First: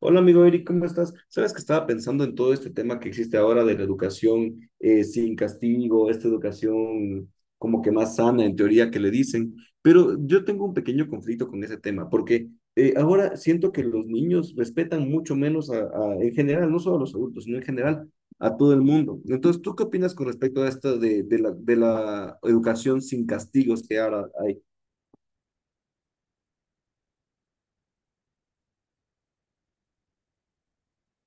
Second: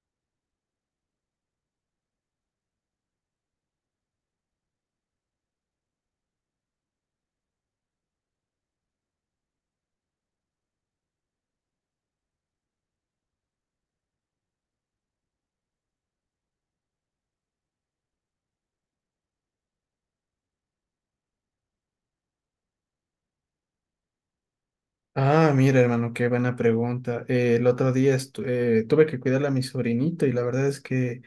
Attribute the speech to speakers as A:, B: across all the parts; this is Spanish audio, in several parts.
A: Hola amigo Eric, ¿cómo estás? Sabes que estaba pensando en todo este tema que existe ahora de la educación sin castigo, esta educación como que más sana en teoría que le dicen, pero yo tengo un pequeño conflicto con ese tema porque ahora siento que los niños respetan mucho menos a en general, no solo a los adultos, sino en general a todo el mundo. Entonces, ¿tú qué opinas con respecto a esto de la educación sin castigos que ahora hay?
B: Ah, mira, hermano, qué buena pregunta. El otro día tuve que cuidar a mi sobrinito y la verdad es que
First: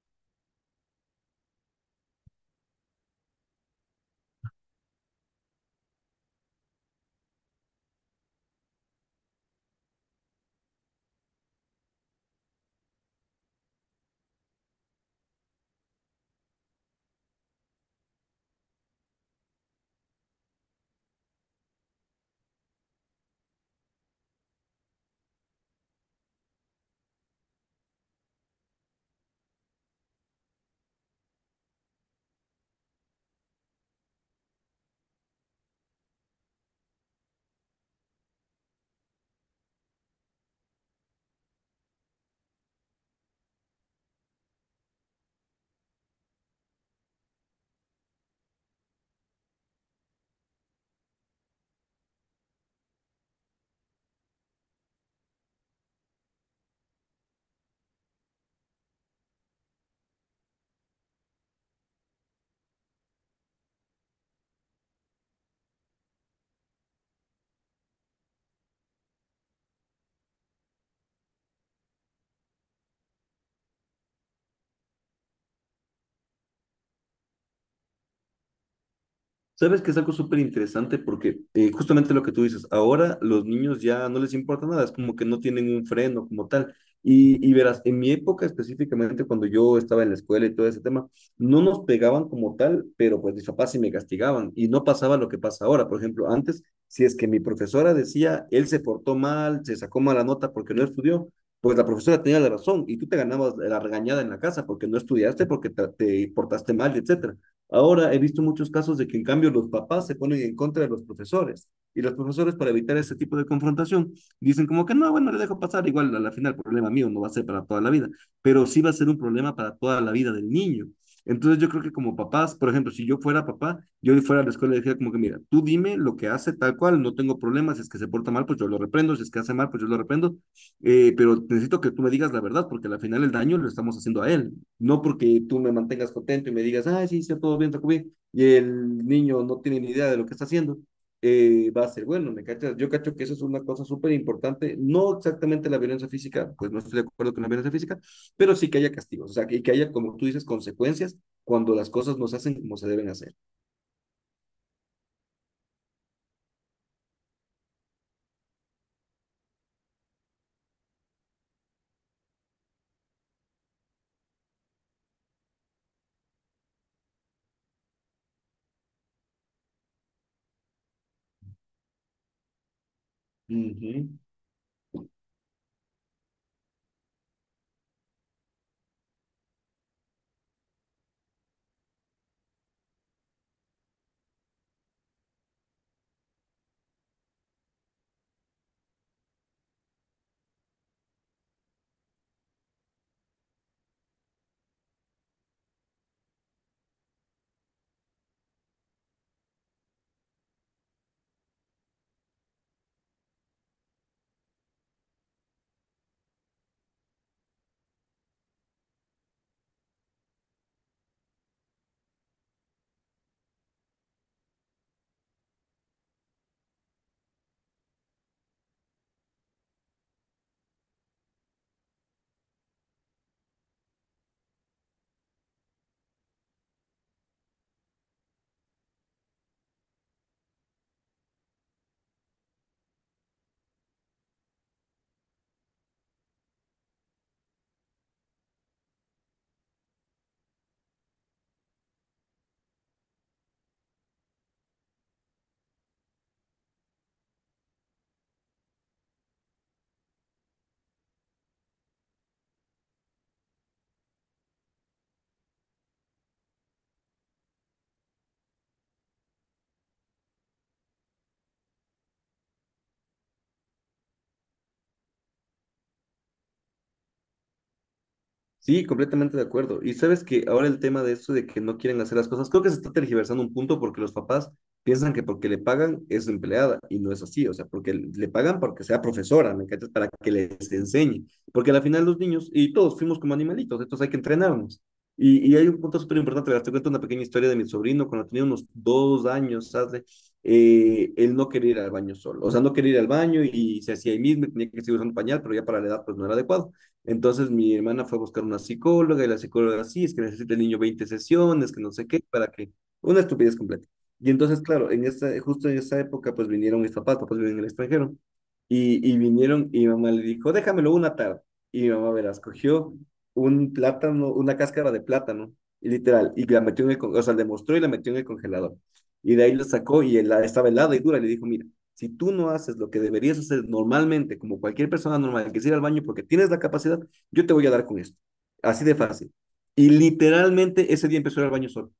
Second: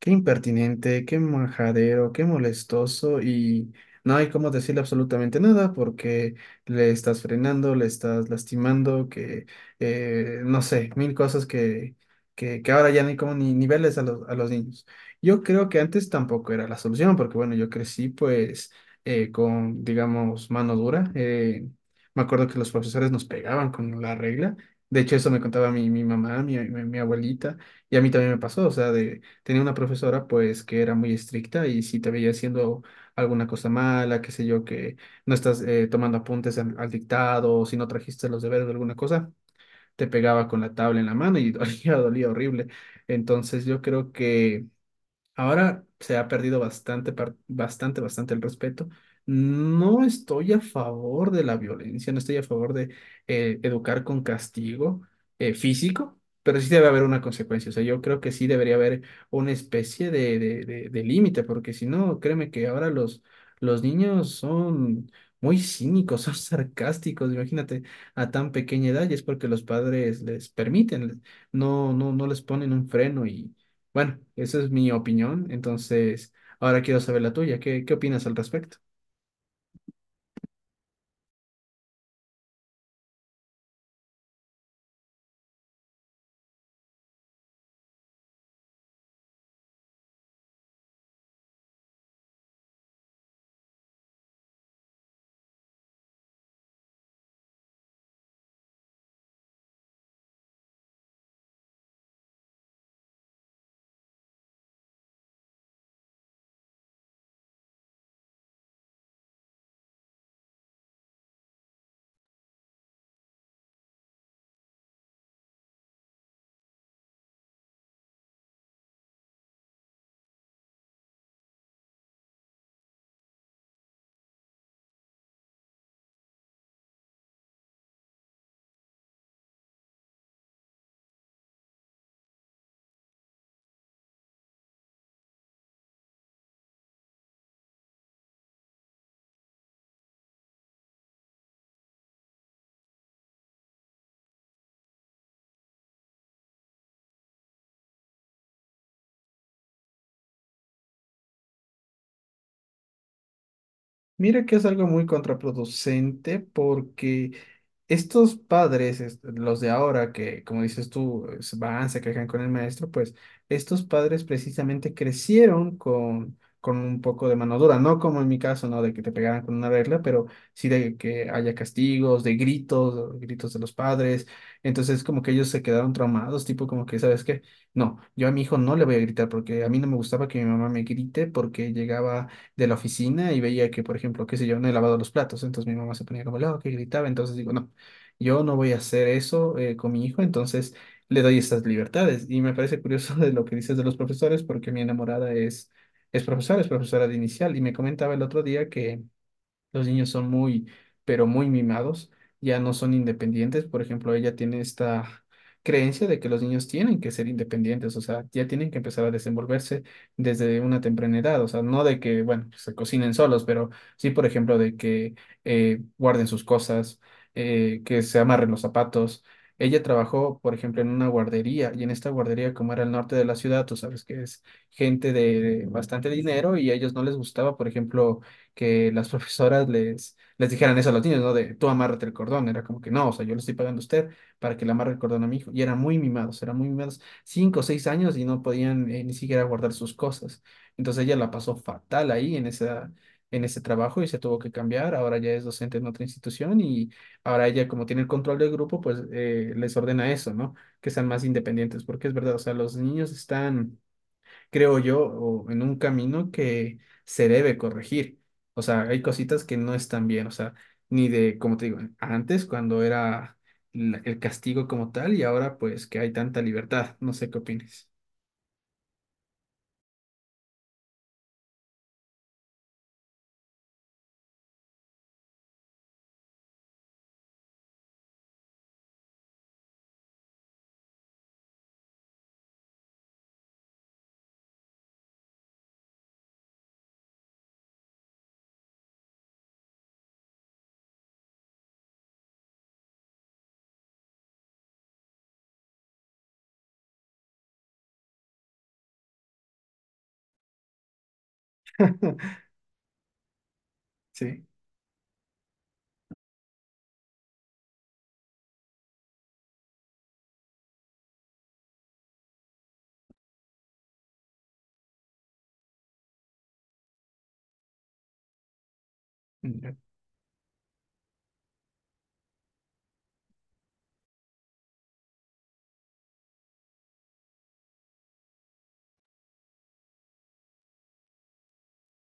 B: qué impertinente, qué majadero, qué molestoso y no hay cómo decirle absolutamente nada porque le estás frenando, le estás lastimando, que no sé, mil cosas que, que ahora ya no hay como ni niveles a los niños. Yo creo que antes tampoco era la solución porque bueno, yo crecí pues con, digamos, mano dura. Me acuerdo que los profesores nos pegaban con la regla. De hecho, eso me contaba mi mamá, mi abuelita, y a mí también me pasó. O sea, de, tenía una profesora pues que era muy estricta y si te veía haciendo alguna cosa mala, qué sé yo, que no estás tomando apuntes al dictado, o si no trajiste los deberes de alguna cosa, te pegaba con la tabla en la mano y dolía, dolía horrible. Entonces yo creo que ahora se ha perdido bastante, bastante el respeto. No estoy a favor de la violencia, no estoy a favor de educar con castigo físico, pero sí debe haber una consecuencia. O sea, yo creo que sí debería haber una especie de límite, porque si no, créeme que ahora los niños son muy cínicos, son sarcásticos. Imagínate, a tan pequeña edad, y es porque los padres les permiten, no les ponen un freno bueno, esa es mi opinión. Entonces, ahora quiero saber la tuya. ¿Qué opinas al respecto?
A: Sabes que es algo súper interesante porque justamente lo que tú dices, ahora los niños ya no les importa nada, es como que no tienen un freno como tal. Y verás, en mi época específicamente, cuando yo estaba en la escuela y todo ese tema, no nos pegaban como tal, pero pues mis papás sí me castigaban y no pasaba lo que pasa ahora. Por ejemplo, antes, si es que mi profesora decía, él se portó mal, se sacó mala nota porque no estudió, pues la profesora tenía la razón y tú te ganabas la regañada en la casa porque no estudiaste, porque te portaste mal, etcétera. Ahora he visto muchos casos de que en cambio los papás se ponen en contra de los profesores y los profesores para evitar ese tipo de confrontación dicen como que no, bueno, le dejo pasar, igual a la final problema mío no va a ser para toda la vida, pero sí va a ser un problema para toda la vida del niño. Entonces yo creo que como papás, por ejemplo, si yo fuera papá, yo fuera a la escuela y diría como que mira, tú dime lo que hace tal cual, no tengo problemas, si es que se porta mal, pues yo lo reprendo, si es que hace mal, pues yo lo reprendo, pero necesito que tú me digas la verdad, porque al final el daño lo estamos haciendo a él, no porque tú me mantengas contento y me digas, ah, sí, está todo bien, y el niño no tiene ni idea de lo que está haciendo, va a ser bueno, ¿me cachas? Yo cacho que eso es una cosa súper importante, no exactamente la violencia física, pues no estoy de acuerdo con la violencia física, pero sí que haya castigos, o sea, que haya, como tú dices, consecuencias cuando las cosas no se hacen como se deben hacer.
B: Mira que es algo muy contraproducente porque estos padres, los de ahora, que como dices tú, van, se quejan con el maestro, pues estos padres precisamente crecieron con un poco de mano dura, no como en mi caso, ¿no? De que te pegaran con una regla, pero sí de que haya castigos, de gritos, gritos de los
A: Ujú.
B: padres. Entonces como que ellos se quedaron traumados, tipo como que, ¿sabes qué? No, yo a mi hijo no le voy a gritar porque a mí no me gustaba que mi mamá me grite porque llegaba de la oficina y veía que, por ejemplo, qué sé yo, no he lavado los platos, entonces mi mamá se ponía como loca y gritaba, entonces digo, no, yo no voy a hacer eso con mi hijo, entonces le doy estas libertades. Y me parece curioso de lo que dices de los profesores, porque mi enamorada es profesora, es profesora de inicial, y me comentaba el otro día que los niños son muy, pero muy mimados, ya no son independientes. Por ejemplo, ella tiene esta creencia de que los niños tienen que ser independientes, o sea, ya tienen que empezar a desenvolverse desde una temprana edad, o sea, no de que, bueno, pues, se cocinen solos, pero sí, por ejemplo, de que guarden sus cosas, que se amarren los zapatos. Ella trabajó, por ejemplo, en una guardería y en esta guardería, como era el norte de la ciudad, tú sabes que es gente de bastante dinero y a ellos no les gustaba, por ejemplo, que las profesoras les dijeran eso a los niños, ¿no? De tú amárrate el cordón. Era como que no, o sea, yo le estoy pagando a usted para que le amarre el cordón a mi hijo. Y eran muy mimados, 5 o 6 años y no podían ni siquiera guardar sus cosas. Entonces ella la pasó fatal ahí en esa, en ese trabajo y se tuvo que cambiar. Ahora ya es docente en otra institución y ahora ella, como tiene el control del grupo, pues les ordena eso, ¿no? Que sean más independientes, porque es verdad, o sea, los niños están creo yo, o en un camino que se debe corregir. O sea, hay cositas que no están bien, o sea, ni de, como te digo, antes cuando era el castigo como tal y ahora pues que hay tanta libertad. No sé qué opines.
A: Sí, completamente de acuerdo. Y sabes que ahora el tema de eso de que no quieren hacer las cosas, creo que se está tergiversando un punto porque los papás piensan que porque le pagan es empleada y no es así, o sea, porque le pagan porque sea profesora, ¿me cachas? Para que les enseñe. Porque al final los niños y todos fuimos como animalitos, entonces hay que entrenarnos. Y hay un punto súper importante, verás, te cuento una pequeña historia de mi sobrino cuando tenía unos 2 años, ¿sabes? Él no quería ir al baño solo, o sea, no quería ir al baño y se hacía ahí mismo, tenía que seguir usando pañal, pero ya para la edad pues no era adecuado. Entonces mi hermana fue a buscar una psicóloga y la psicóloga, sí, es que necesita el niño 20 sesiones, que no sé qué, para que… Una estupidez completa. Y
B: Sí.
A: entonces, claro, en esta, justo en esa época, pues vinieron mis papás, papás viven en el extranjero, y vinieron y mi mamá le dijo, déjamelo una tarde. Y mi mamá, verás, cogió un plátano, una cáscara de plátano, y literal, y la metió en el, o sea, le mostró y la metió en el congelador. Y de ahí lo
B: Ya.
A: sacó y él, estaba helada y dura, y le dijo, mira, si tú no haces lo que deberías hacer normalmente, como cualquier persona normal que es ir al baño porque tienes la capacidad, yo te voy a dar con esto. Así de fácil. Y literalmente ese día empezó a ir al baño solo.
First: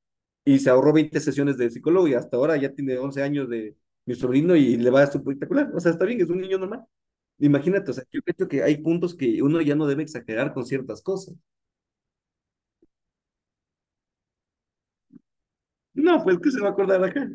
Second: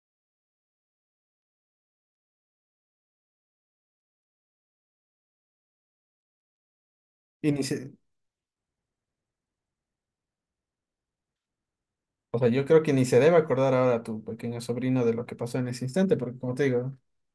A: Y se ahorró 20 sesiones de psicólogo y hasta ahora ya tiene 11 años de mi sobrino y le va espectacular. O sea, está bien, es un niño normal.
B: Y ni
A: Imagínate, o sea, yo creo que hay puntos que uno ya no debe exagerar con ciertas cosas.
B: o sea, yo creo que ni se debe acordar ahora a tu pequeño sobrino de lo que pasó en ese instante,
A: No,
B: porque
A: pues qué
B: como
A: se
B: te
A: va a
B: digo,
A: acordar acá.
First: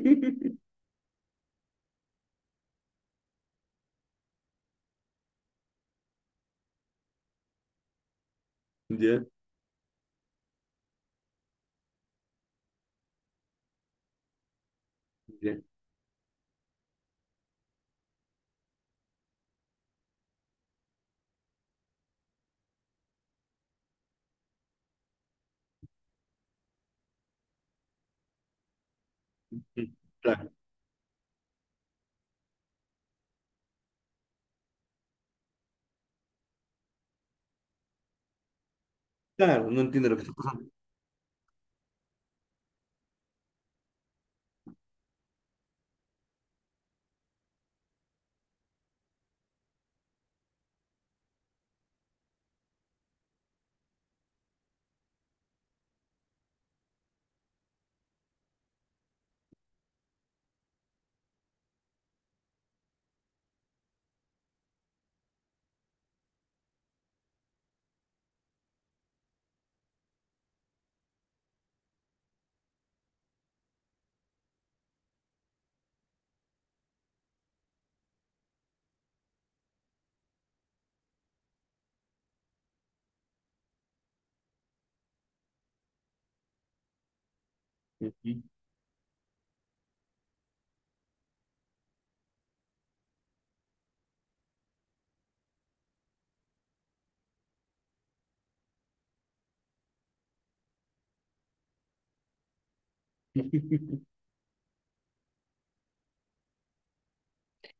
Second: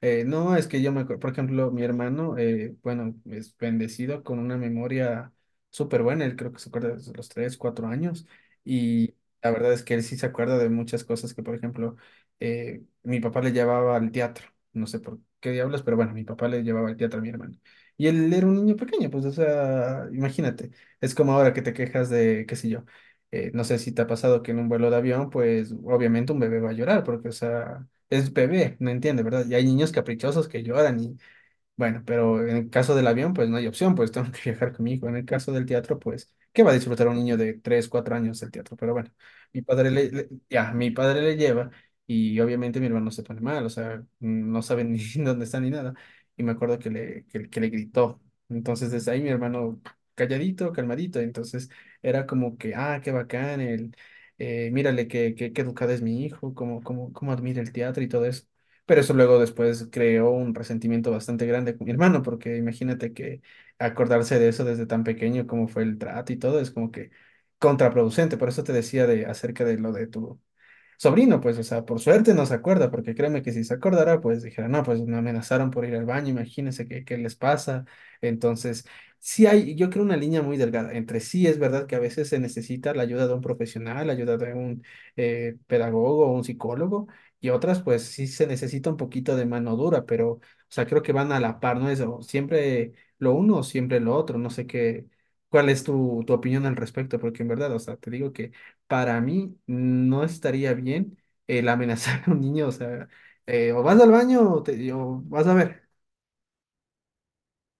B: No, es que yo me acuerdo, por ejemplo, mi hermano, bueno, es bendecido con una memoria súper buena, él creo que se acuerda desde los tres, cuatro años, y
A: Ya,
B: la verdad es que él sí se acuerda de muchas cosas que, por ejemplo, mi papá le llevaba al teatro, no sé por qué
A: ya.
B: diablos, pero bueno, mi papá le llevaba al teatro a mi hermano. Y él era un niño pequeño, pues, o sea, imagínate, es como ahora que te quejas de, qué sé yo, no sé si te ha pasado que en un vuelo de avión, pues, obviamente un bebé va a llorar, porque, o sea es bebé, no entiende, ¿verdad? Y hay niños caprichosos
A: Claro,
B: que lloran y, bueno, pero en el caso del avión, pues no hay opción, pues tengo que viajar con mi hijo. En el caso del teatro, pues, ¿qué va a disfrutar un niño de 3 4 años del teatro? Pero bueno, mi
A: claro, no
B: padre
A: entiende lo que está pasando.
B: ya, mi padre le lleva y obviamente mi hermano se pone mal, o sea, no sabe ni dónde está ni nada. Y me acuerdo que le gritó. Entonces, desde ahí mi hermano calladito, calmadito. Entonces, era como que, ah, qué bacán, mírale qué, qué educado es mi hijo, cómo, cómo admira el teatro y todo eso. Pero eso luego después creó un resentimiento bastante grande con mi hermano, porque imagínate que acordarse de eso desde tan pequeño, cómo fue el trato y todo, es como que contraproducente. Por eso te decía de acerca de lo de tu sobrino, pues, o sea, por suerte no se acuerda, porque créeme que si se acordara, pues dijera, no, pues me amenazaron por ir al baño, imagínense qué, les pasa. Entonces, sí hay, yo creo una línea muy delgada entre sí, es verdad que a veces se necesita la ayuda de un profesional, la ayuda de un pedagogo o un psicólogo, y otras, pues sí se necesita un poquito de mano dura, pero, o sea, creo que van a la par, ¿no? Eso, siempre lo uno, o siempre lo otro, no sé qué. ¿Cuál es tu opinión al respecto? Porque en verdad, o sea, te digo que para mí no estaría bien el amenazar a un niño, o sea, o vas al baño o, te, o vas a ver.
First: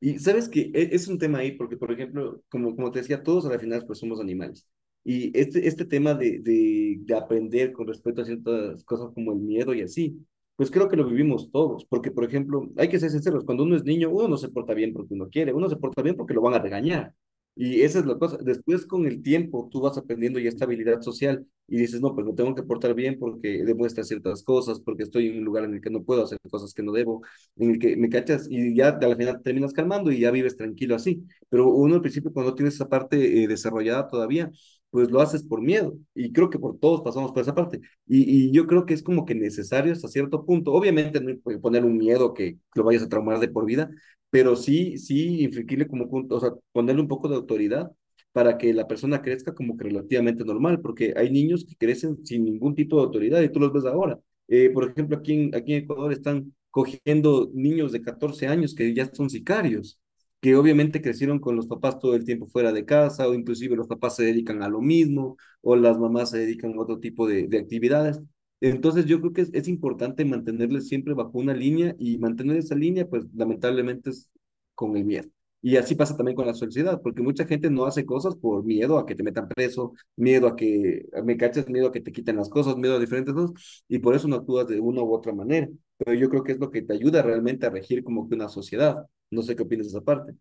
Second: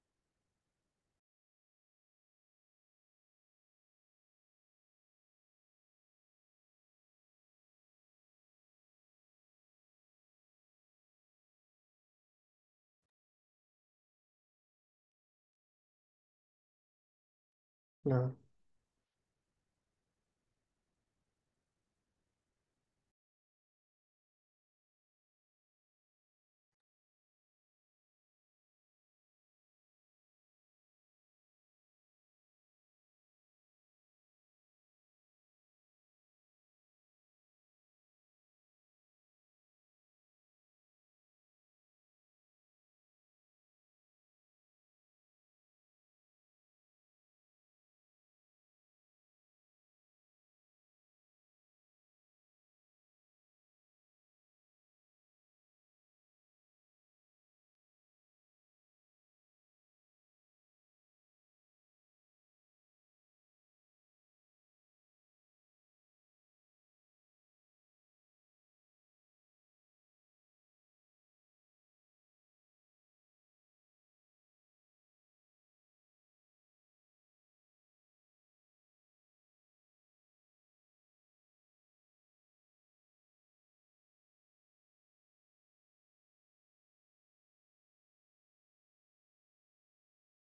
A: Y sabes que es un tema ahí, porque, por ejemplo, como te decía, todos a la final pues somos animales. Y este tema de aprender con respecto a ciertas cosas como el miedo y así, pues creo que lo vivimos todos, porque, por ejemplo, hay que ser sinceros, cuando uno es niño, uno no se porta bien porque uno quiere, uno se porta bien porque lo van a regañar. Y esa es la
B: No.
A: cosa. Después, con el tiempo, tú vas aprendiendo ya esta habilidad social y dices, no, pues me tengo que portar bien porque demuestra ciertas cosas, porque estoy en un lugar en el que no puedo hacer cosas que no debo en el que me cachas y ya al final terminas calmando y ya vives tranquilo así. Pero uno al principio cuando no tienes esa parte desarrollada todavía, pues lo haces por miedo. Y creo que por todos pasamos por esa parte. Y yo creo que es como que necesario hasta cierto punto. Obviamente no poner un miedo que lo vayas a traumar de por vida, pero sí, sí, infligirle como, o sea, ponerle un poco de autoridad para que la persona crezca como que relativamente normal, porque hay niños que crecen sin ningún tipo de autoridad y tú los ves ahora. Por ejemplo, aquí en Ecuador están cogiendo niños de 14 años que ya son sicarios, que obviamente crecieron con los papás todo el tiempo fuera de casa, o inclusive los papás se dedican a lo mismo, o las mamás se dedican a otro tipo de actividades. Entonces yo creo que es importante mantenerles siempre bajo una línea y mantener esa línea, pues lamentablemente es con el miedo. Y así pasa también con la sociedad, porque mucha gente no hace cosas por miedo a que te metan preso, miedo a que me caches, miedo a que te quiten las cosas, miedo a diferentes cosas y por eso no actúas de una u otra manera. Pero yo creo que es lo que te ayuda realmente a regir como que una sociedad. No sé qué opinas de esa parte.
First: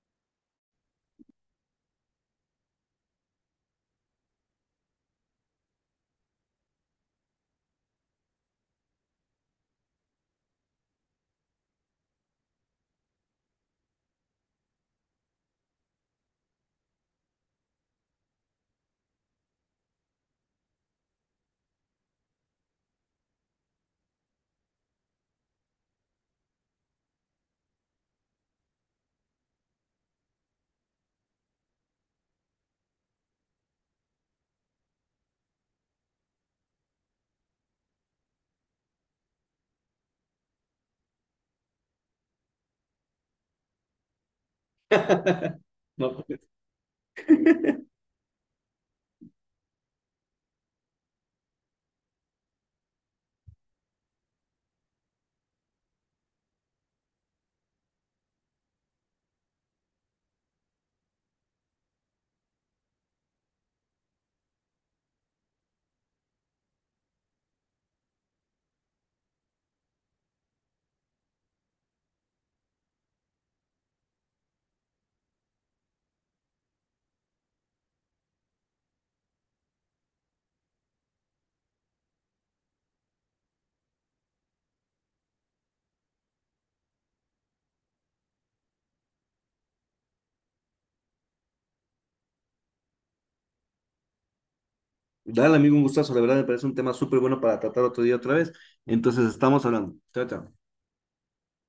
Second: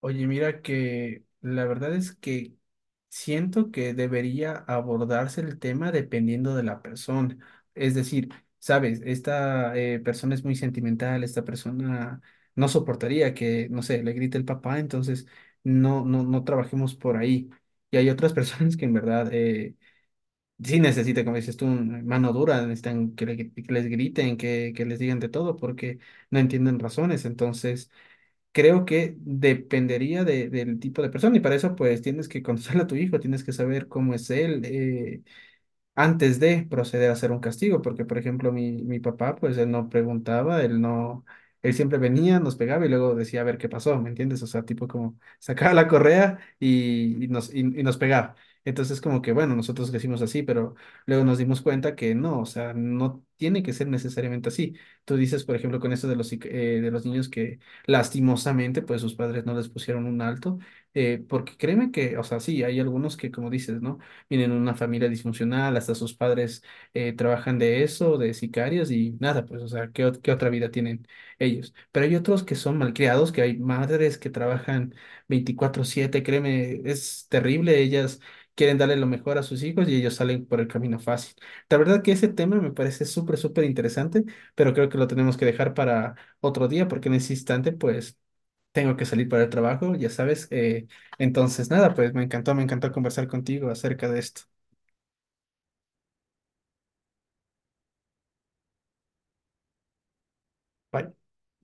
B: Oye, mira que la verdad es que siento que debería abordarse el tema dependiendo de la persona. Es decir, sabes, esta persona es muy sentimental, esta persona no soportaría que, no sé, le grite el papá, entonces no trabajemos por ahí. Y hay otras personas que en verdad sí necesita, como dices tú, mano dura, necesitan que, que les griten, que les digan de todo, porque no entienden razones. Entonces, creo que dependería del tipo de persona y para eso, pues, tienes que conocer a tu hijo, tienes que saber cómo es él, antes de proceder a hacer un castigo, porque por ejemplo mi papá, pues él no preguntaba, él no, él siempre venía, nos pegaba y luego decía a ver qué pasó, ¿me entiendes? O sea, tipo como sacaba la
A: No,
B: correa y nos pegaba. Entonces como que bueno, nosotros crecimos así, pero luego nos dimos cuenta que no, o sea, no tiene que ser necesariamente así. Tú dices, por ejemplo, con esto de los niños que lastimosamente, pues sus padres no les pusieron un alto, porque créeme que, o sea, sí, hay algunos que como dices, ¿no? Vienen de una familia disfuncional, hasta sus padres trabajan de eso, de sicarios y nada, pues, o sea, ¿qué otra vida tienen ellos? Pero hay otros que son malcriados, que hay madres que trabajan 24/7 créeme, es terrible, ellas quieren darle lo mejor a sus hijos y ellos salen por el camino fácil. La verdad que ese tema me parece súper, súper interesante, pero creo que lo tenemos que dejar para otro día porque en ese instante, pues... Tengo que salir para el trabajo, ya sabes. Entonces, nada, pues me encantó conversar contigo acerca de esto.
A: dale, amigo, un gustazo. La verdad me parece un tema súper bueno para tratar otro día otra vez. Entonces, estamos hablando. Chao, chao.
B: Bye.